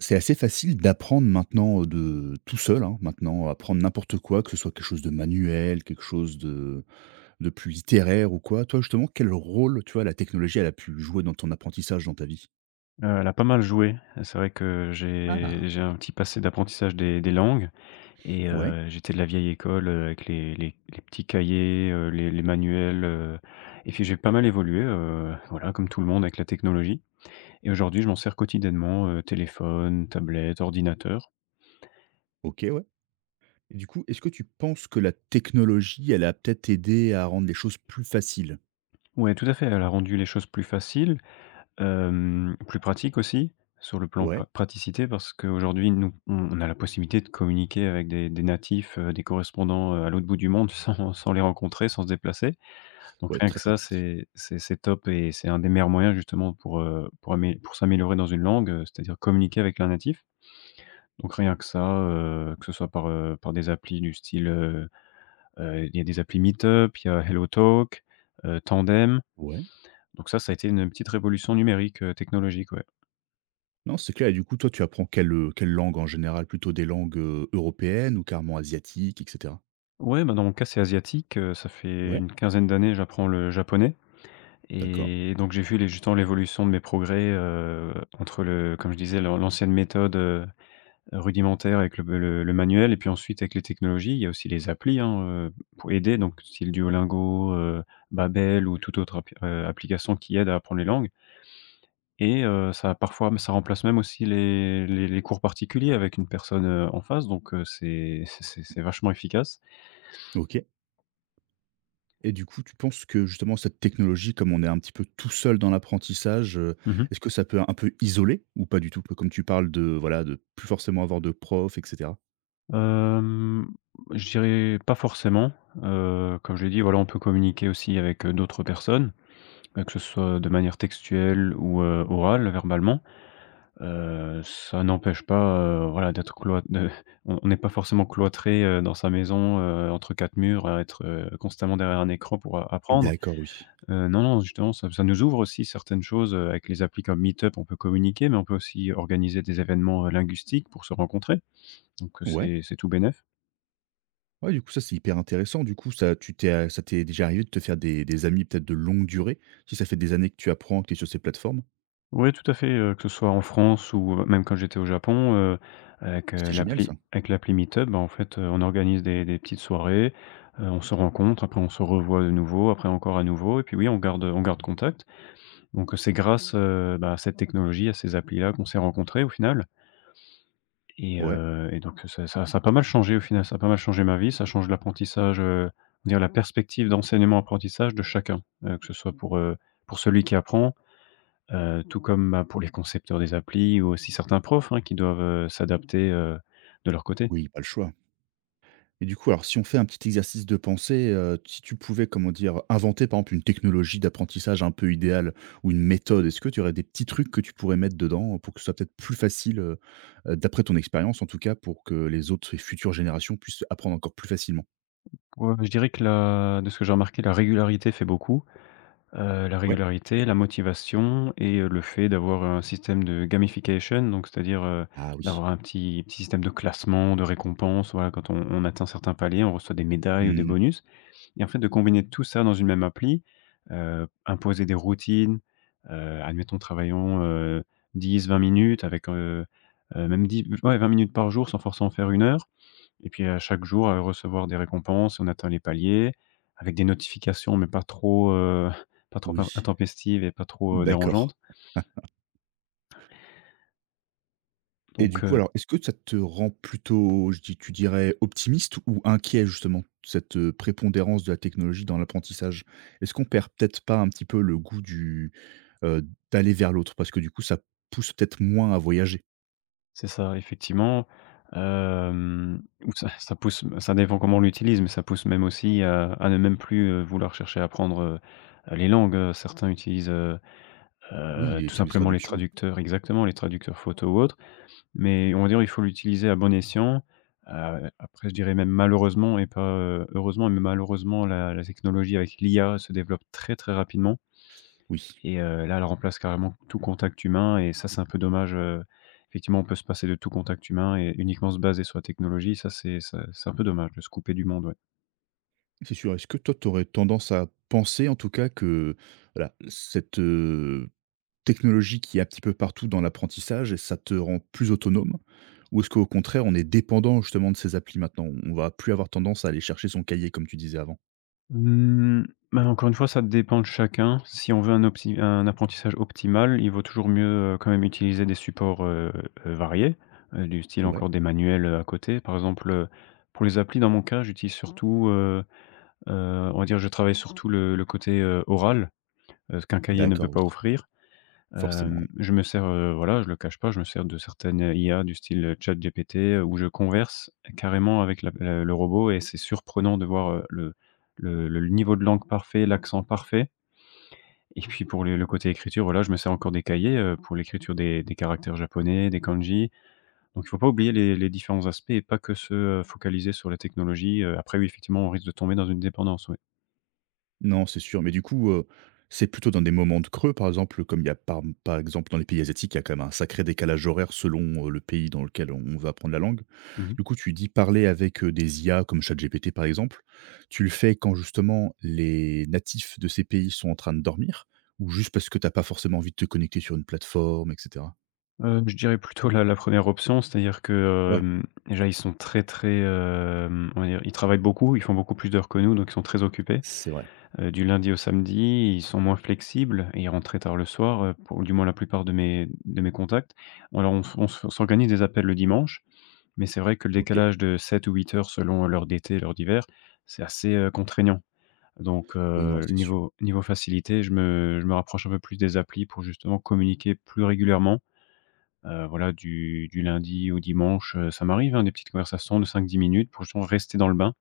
C'est assez facile d'apprendre maintenant, de tout seul, hein, maintenant, apprendre n'importe quoi, que ce soit quelque chose de manuel, quelque chose de plus littéraire ou quoi. Toi, justement, quel rôle, tu vois, la technologie, elle a pu jouer dans ton apprentissage, dans ta vie? Elle a pas mal joué. C'est vrai que j'ai Ah! j'ai un petit passé d'apprentissage des langues et Ouais, j'étais de la vieille école, avec les petits cahiers, les manuels et puis j'ai pas mal évolué, voilà, comme tout le monde avec la technologie. Et aujourd'hui, je m'en sers quotidiennement, téléphone, tablette, ordinateur. OK, ouais. Et du coup, est-ce que tu penses que la technologie, elle a peut-être aidé à rendre les choses plus faciles? Ouais, tout à fait, elle a rendu les choses plus faciles. Plus pratique aussi, sur le plan Ouais, praticité parce qu'aujourd'hui, nous, on a la possibilité de communiquer avec des natifs, des correspondants, à l'autre bout du monde sans les rencontrer, sans se déplacer. Donc ouais, rien que très ça, pratique. c'est top, et c'est un des meilleurs moyens justement pour s'améliorer dans une langue, c'est-à-dire communiquer avec un natif. Donc rien que ça, que ce soit par des applis du style, il y a des applis Meetup, il y a HelloTalk, Tandem. Ouais. Donc ça a été une petite révolution numérique, technologique, ouais. Non, c'est clair et du coup, toi, tu apprends quelle, quelle langue en général? Plutôt des langues, européennes ou carrément asiatiques et cetera? Ouais, bah, dans mon cas, c'est asiatique. Ça fait Ouais, une quinzaine d'années, j'apprends le japonais, d'accord. et donc j'ai vu les justement l'évolution de mes progrès, entre le comme je disais, l'ancienne méthode, rudimentaire avec le manuel, et puis ensuite avec les technologies, il y a aussi les applis, hein, pour aider, donc style Duolingo, Babel, ou toute autre application qui aide à apprendre les langues. Et ça parfois ça remplace même aussi les cours particuliers avec une personne, en face. Donc c'est vachement efficace. OK. Et du coup, tu penses que justement cette technologie, comme on est un petit peu tout seul dans l'apprentissage, Mmh. est-ce que ça peut un peu isoler ou pas du tout? Comme tu parles de voilà, de plus forcément avoir de prof et cetera. Hem, je dirais pas forcément, comme je l'ai dit, voilà, on peut communiquer aussi d'autres personnes, que ce soit de manière textuelle orale, verbalement. Ça n'empêche pas, voilà, d'être cloît de on n'est pas forcément cloîtré, dans sa maison, entre 4 murs, à être, constamment derrière un écran pour a apprendre. D'accord, oui. Non, non, justement, ça nous ouvre aussi certaines choses. Avec les applis comme Meetup, on peut communiquer, mais on peut aussi organiser des événements, linguistiques, pour se rencontrer. Donc Ouais. c'est tout bénef. Ouais, du coup, ça, c'est hyper intéressant. Du coup, ça, ça t'est déjà arrivé de te faire des amis peut-être de longue durée, si ça fait des années que tu apprends, que tu es sur ces plateformes. Ouais, tout à fait. Que ce soit en France ou même quand j'étais au Japon, C'est génial, ça. L'appli Meetup, bah, en fait, on organise des petites soirées, on se rencontre, après on se revoit de nouveau, après encore à nouveau, et puis oui, on garde contact. Donc, c'est bah, à cette technologie, à ces applis-là qu'on s'est rencontrés au final. et Ouais. heu et donc, ça a pas mal changé au final, ça a pas mal changé ma vie, ça change l'apprentissage. On va dire la perspective d'enseignement-apprentissage de chacun, que ce soit pour celui qui apprend. Tout comme, bah, pour les concepteurs des applis, ou aussi certains profs, hein, qui doivent, s'adapter, de leur côté. Oui, pas le choix. Et du coup, alors, si on fait un petit exercice de pensée, si tu pouvais, comment dire, inventer, par exemple, une technologie d'apprentissage un peu idéale ou une méthode, est-ce que tu aurais des petits trucs que tu pourrais mettre dedans pour que ce soit peut-être plus facile, d'après ton expérience, en tout cas, pour que les autres et futures générations puissent apprendre encore plus facilement. Ouais, je dirais que la de ce que j'ai remarqué, la régularité fait beaucoup. La Ouais. régularité, la motivation, et le fait d'avoir un système de gamification. Donc c'est-à-dire, Ah oui. d'avoir un petit système de classement, de récompense, voilà, quand on atteint certains paliers, on reçoit des médailles ou des Mhm. bonus. Et en fait, de combiner tout ça dans une même appli, imposer des routines, admettons travaillons, 10-20 minutes même 10 ouais 20 minutes par jour, sans forcément faire une heure. Et puis à chaque jour, recevoir des récompenses, on atteint les paliers, avec des notifications mais pas trop, pas trop Oui. intempestives, et pas trop, D'accord. dérangeantes. Et du Donc coup, alors, est-ce que ça te rend plutôt, je dis tu dirais optimiste ou inquiet justement, cette, prépondérance de la technologie dans l'apprentissage? Est-ce qu'on perd peut-être pas un petit peu le goût heu, d'aller vers l'autre? Parce que du coup, ça pousse peut-être moins à voyager. C'est ça, effectivement. Ou ça dépend comment on l'utilise, mais ça pousse même aussi à ne même plus, vouloir chercher à apprendre, les langues. Certains utilisent, Oui, les tout trucs de simplement, les traduction, traducteurs, exactement, les traducteurs photo ou autres, mais on va dire, il faut l'utiliser à bon escient. Après, je dirais même malheureusement, et pas, heureusement, mais malheureusement, la technologie avec l'IA se développe très, très rapidement. oui, Et là, elle remplace carrément tout contact humain, et ça, c'est un peu dommage, effectivement. On peut se passer de tout contact humain et uniquement se baser sur la technologie. Ça, c'est un peu dommage de se couper du monde, ouais. c'est sûr. Est-ce que toi, tu aurais tendance à penser en tout cas que voilà cette technologie qui est un petit peu partout dans l'apprentissage et ça te rend plus autonome? Ou est-ce qu'au contraire, on est dépendant justement de ces applis maintenant? On va plus avoir tendance à aller chercher son cahier comme tu disais avant? Mmh, bah, encore une fois, ça dépend de chacun. Si on veut un apprentissage optimal, il vaut toujours mieux, quand même, utiliser des supports, variés, du style Ouais, encore des manuels, à côté. Par exemple, pour les applis, dans mon cas, j'utilise surtout, on va dire, je travaille surtout le côté, oral, ce qu'un cahier ne peut d'accord, oui, pas offrir. forcément, oui. Je me sers, voilà, je le cache pas, je me sers de certaines, IA du style, ChatGPT, où je converse carrément avec la le robot, et c'est surprenant de voir, le niveau de langue parfait, l'accent parfait. Et puis pour le côté écriture, voilà, je me sers encore des cahiers, pour l'écriture des caractères japonais, des kanji. Donc il faut pas oublier les différents aspects, et pas que focaliser sur la technologie. Après, oui, effectivement, on risque de tomber dans une dépendance, ouais. Non, c'est sûr, mais du coup, c'est plutôt dans des moments de creux, par exemple, comme il y a par exemple dans les pays asiatiques, il y a quand même un sacré décalage horaire selon, le pays dans lequel on va apprendre la langue. Mmh Du coup, tu dis parler avec, des IA comme ChatGPT, par exemple. Tu le fais quand justement les natifs de ces pays sont en train de dormir ou juste parce que t'as pas forcément envie de te connecter sur une plateforme et cetera? Je dirais plutôt la 1re option, c'est-à-dire que, Ouais, déjà ils sont très, très, on va dire, ils travaillent beaucoup, ils font beaucoup plus d'heures que nous, donc ils sont très occupés. c'est vrai. Du lundi au samedi, ils sont moins flexibles, et ils rentrent très tard le soir, pour du moins la plupart de mes contacts. Alors on s'organise des appels le dimanche, mais c'est vrai que le OK. décalage de 7 ou 8 heures, selon l'heure d'été, l'heure d'hiver, c'est assez, contraignant. Donc, Oui, non, c'est sûr. niveau facilité, je me rapproche un peu plus des applis pour justement communiquer plus régulièrement. Voilà, du lundi au dimanche, ça m'arrive, hein, des petites conversations de 5-10 minutes, pour justement rester dans le bain.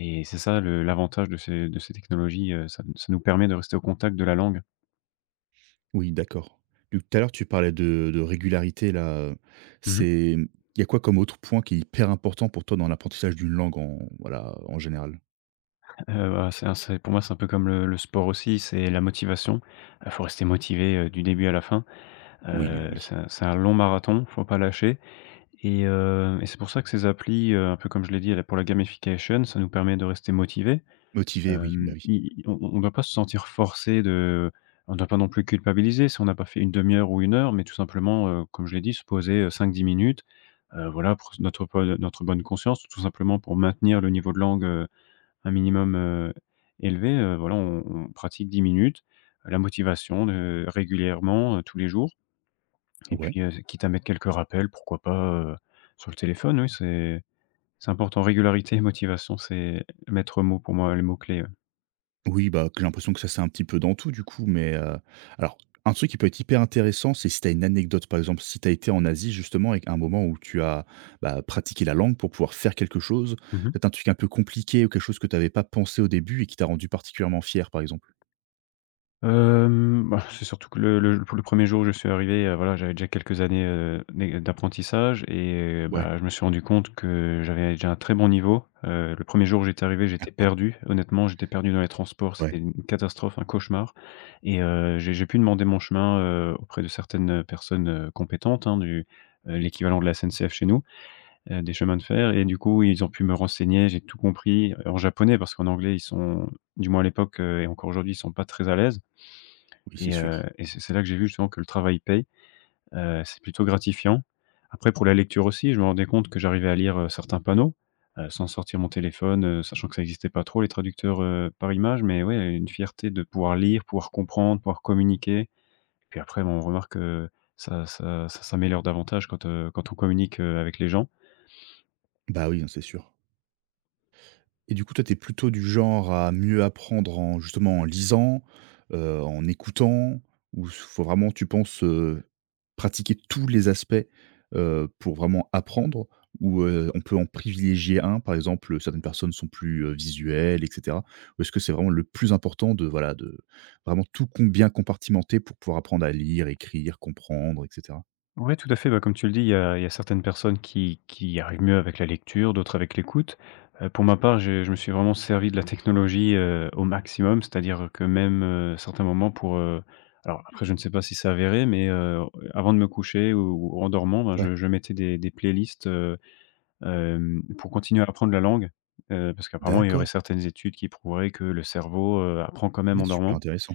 Et c'est ça le l'avantage de ces technologies, ça nous permet de rester au contact de la langue. Oui, d'accord. Du tout à l'heure, tu parlais de régularité là, Mmh mh. c'est il y a quoi comme autre point qui est hyper important pour toi dans l'apprentissage d'une langue en voilà, en général? Bah, c'est pour moi, c'est un peu comme le sport aussi, c'est la motivation. Faut rester motivé, du début à la fin. Oui, oui. C'est un long marathon, faut pas lâcher. Et c'est pour ça que ces applis, un peu comme je l'ai dit, là, pour la gamification, ça nous permet de rester motivés. Motivé, oui, bah, oui. I i On ne doit pas non plus culpabiliser si on n'a pas fait une demi heure ou une heure, mais tout simplement, comme je l'ai dit, se poser, 5-10 minutes, voilà, pour notre bonne conscience, tout simplement pour maintenir le niveau de langue, un minimum, élevé, voilà, on pratique 10 minutes, la motivation, de régulièrement, tous les jours. Et Ouais. puis, quitte à mettre quelques rappels, pourquoi pas, sur le téléphone, oui, c'est important. Régularité et motivation, c'est mettre mot pour moi, les mots clés, ouais. Oui, bah, que j'ai l'impression que ça, c'est un petit peu dans tout du coup, mais, alors un truc qui peut être hyper intéressant, c'est si tu as une anecdote, par exemple, si tu as été en Asie justement et un moment où tu as, bah, pratiqué la langue pour pouvoir faire quelque chose, Mmh peut-être un truc un peu compliqué ou quelque chose que tu avais pas pensé au début et qui t'a rendu particulièrement fier, par exemple? Bah, c'est surtout que le 1 jour où je suis arrivé, voilà, j'avais déjà quelques années, d'apprentissage. Et Ouais, bah, je me suis rendu compte que j'avais déjà un très bon niveau. Le premier jour où j'étais arrivé, j'étais perdu. Honnêtement, j'étais perdu dans les transports, c'était ouais. une catastrophe, un cauchemar. Et j'ai pu demander mon chemin, auprès de certaines, personnes, compétentes, hein, l'équivalent de la SNCF chez nous, des chemins de fer. Et du coup, ils ont pu me renseigner, j'ai tout compris en japonais, parce qu'en anglais, ils sont, du moins à l'époque, et encore aujourd'hui, ils sont pas très à l'aise. Oui, c'est Et heu sûr. et c'est là que j'ai vu justement que le travail paye, c'est plutôt gratifiant. Après pour la lecture aussi, je me rendais compte que j'arrivais à lire, certains panneaux, sans sortir mon téléphone, sachant que ça n'existait pas trop, les traducteurs, par image. Mais ouais, une fierté de pouvoir lire, pouvoir comprendre, pouvoir communiquer. Puis après, bon, on remarque, ça s'améliore davantage quand on communique, avec les gens. Bah, oui, hein, c'est sûr. Et du coup, toi, t'es plutôt du genre à mieux apprendre en justement en lisant, en écoutant ou s faut vraiment tu penses, pratiquer tous les aspects, pour vraiment apprendre? Ou, on peut en privilégier un? Par exemple, certaines personnes sont plus, visuelles et cetera. Ou est-ce que c'est vraiment le plus important de voilà, de vraiment tout com bien compartimenter pour pouvoir apprendre à lire, écrire, comprendre et cetera? Ouais, tout à fait. Bah, comme tu le dis, il y a certaines personnes qui arrivent mieux avec la lecture, d'autres avec l'écoute. Pour ma part, je me suis vraiment servi de la technologie au maximum, c'est-à-dire que même certains moments pour... alors après, je ne sais pas si c'est avéré, mais avant de me coucher ou en dormant, ben, Ouais, je mettais des playlists pour continuer à apprendre la langue, parce qu'apparemment, il y aurait d'accord. certaines études qui prouveraient que le cerveau apprend quand même Ouais, en super dormant. intéressant.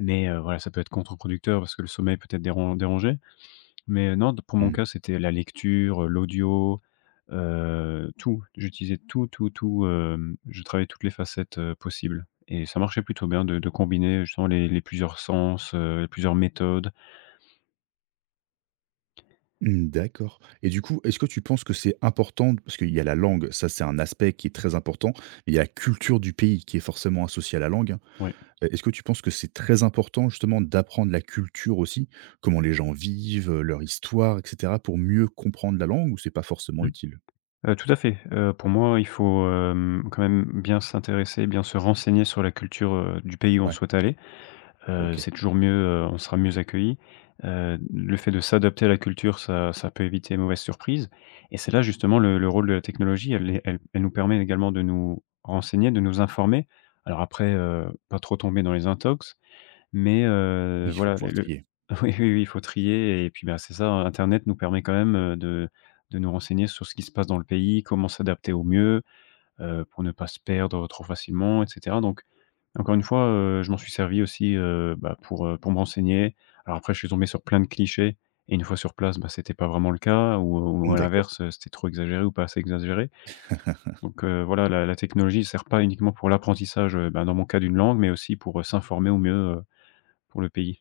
Mais voilà, ça peut être contre-producteur parce que le sommeil peut être dérangé. Mais non, d pour mon Mmh. cas, c'était la lecture, l'audio, tout. J'utilisais tout, tout, tout, je travaillais toutes les facettes, possibles et ça marchait plutôt bien de combiner justement les plusieurs sens, plusieurs méthodes. Mmh, d'accord et du coup, est-ce que tu penses que c'est important parce qu'il y a la langue, ça c'est un aspect qui est très important, mais il y a la culture du pays qui est forcément associée à la langue, hein. Oui, Est-ce que tu penses que c'est très important justement d'apprendre la culture aussi? Comment les gens vivent, leur histoire et cetera pour mieux comprendre la langue ou c'est pas forcément mmh. utile? Tout à fait. Pour moi, il faut, quand même bien s'intéresser, bien se renseigner sur la culture, du pays où on Ouais, souhaite aller. OK. C'est toujours mieux, on sera mieux accueilli. Le fait de s'adapter à la culture, ça peut éviter les mauvaises surprises et c'est là justement le rôle de la technologie, elle est elle elle nous permet également de nous renseigner, de nous informer. Alors après, pas trop tomber dans les intox, mais Oui, heu, il faut voilà le pouvoir le trier. oui, oui, oui, il faut trier et puis, bah, c'est ça, internet nous permet quand même, de nous renseigner sur ce qui se passe dans le pays, comment s'adapter au mieux, pour ne pas se perdre trop facilement et cetera. Donc encore une fois, je m'en suis servi aussi, bah, pour pour me renseigner. Alors après, je suis tombé sur plein de clichés et une fois sur place, bah, c'était pas vraiment le cas ou Mmh, à d'accord. l'inverse, c'était trop exagéré ou pas assez exagéré. Donc, voilà, la technologie sert pas uniquement pour l'apprentissage, bah, dans mon cas d'une langue, mais aussi pour, s'informer au mieux, heu, pour le pays.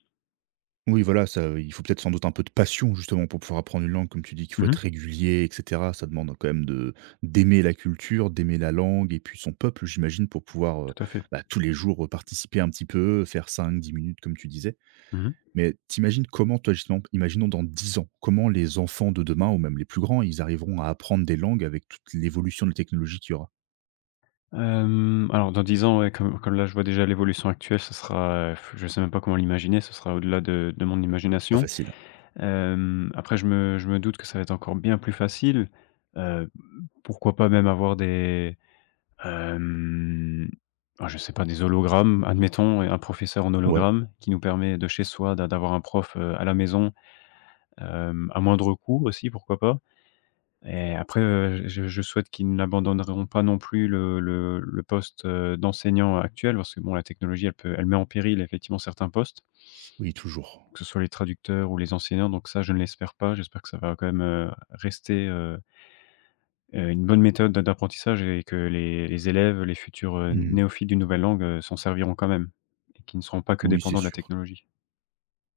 Oui, voilà, ça il faut peut-être sans doute un peu de passion justement pour pouvoir apprendre une langue, comme tu dis qu'il faut Mmh être mh, régulier et cetera. Ça demande quand même de d'aimer la culture, d'aimer la langue et puis son peuple, j'imagine, pour pouvoir, tout à fait. bah, tous les jours, participer un petit peu, faire cinq, 10 minutes comme tu disais. Mmh mh. Mais t'imagines comment toi justement, imaginons dans 10 ans, comment les enfants de demain ou même les plus grands, ils arriveront à apprendre des langues avec toute l'évolution de la technologie qu'il y aura? Alors dans 10 ans, ouais, comme là, je vois déjà l'évolution actuelle, ce sera, je sais même pas comment l'imaginer, ce sera au-delà de mon Pas imagination. facile. Après je me doute que ça va être encore bien plus facile. Heu, Pourquoi pas même avoir des, hem, ah je sais pas, des hologrammes, admettons, et un professeur en Ouais. hologramme qui nous permet de chez soi d'avoir un prof, à la maison, à moindre coût aussi, pourquoi pas? Et après, je souhaite qu'ils n'abandonneront pas non plus le poste, d'enseignant actuel parce que bon la technologie elle met en péril effectivement certains postes. Oui, toujours. Que ce soit les traducteurs ou les enseignants, donc ça, je ne l'espère pas. J'espère que ça va quand même, rester, une bonne méthode d'apprentissage et que les élèves, les futurs, Mmh. néophytes d'une nouvelle langue, s'en serviront quand même et qu'ils ne seront pas que Oui, c'est dépendants de la sûr. technologie.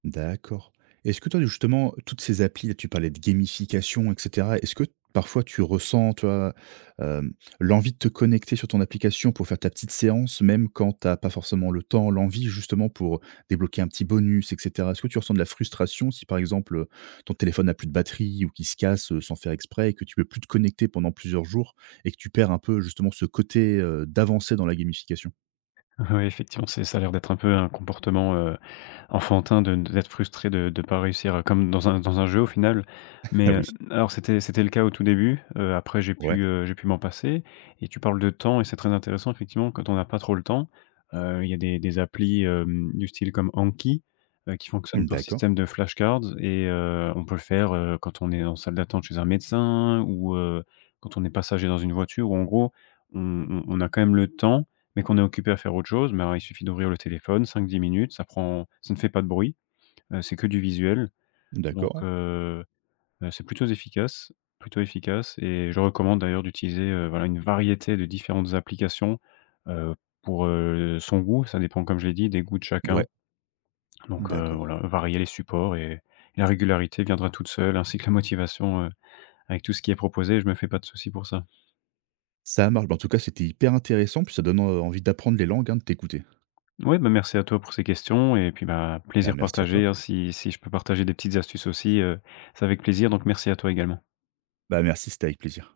D'accord. Est-ce que toi, justement, toutes ces applis, là, tu parlais de gamification, et cetera. Est-ce que parfois tu ressens, toi, vois, l'envie de te connecter sur ton application pour faire ta petite séance, même quand tu as pas forcément le temps, l'envie justement pour débloquer un petit bonus, et cetera? Est-ce que tu ressens de la frustration si, par exemple, ton téléphone n'a plus de batterie ou qu'il se casse, sans faire exprès et que tu peux plus te connecter pendant plusieurs jours et que tu perds un peu justement ce côté, d'avancer dans la gamification? Ouais, effectivement, c'est ça a l'air d'être un peu un comportement, enfantin de d'être frustré de ne pas réussir, comme dans un jeu au final. Ah Mais, oui. alors c'était le cas au tout début, après j'ai Ouais. pu, heu, j'ai pu m'en passer et tu parles de temps et c'est très intéressant effectivement quand on n'a pas trop le temps, il y a des applis, du style comme Anki, qui fonctionnent Mmh, par d'accord. système de flashcards et on peut le faire, quand on est en salle d'attente chez un médecin ou, quand on est passager dans une voiture ou en gros on a quand même le temps mais qu'on est occupé à faire autre chose, mais alors il suffit d'ouvrir le téléphone 5 à 10 minutes, ça ne fait pas de bruit, c'est que du visuel D'accord, donc ouais. C'est plutôt efficace. Plutôt efficace, et je recommande d'ailleurs d'utiliser, voilà, une variété de différentes applications, heu, pour, son goût. Ça dépend, comme je l'ai dit, des goûts de chacun, Ouais. donc D'accord. voilà, varier les supports et la régularité viendra toute seule ainsi que la motivation, avec tout ce qui est proposé, je me fais pas de souci pour ça. Ça marche. Bah, en tout cas, c'était hyper intéressant, puis ça donne, envie d'apprendre les langues, hein, de t'écouter. Oui, bah, merci à toi pour ces questions et puis, bah, Bah, plaisir merci à partagé, toi. hein. Si je peux partager des petites astuces aussi, c'est avec plaisir, donc merci à toi également. Bah, merci, c'était avec plaisir.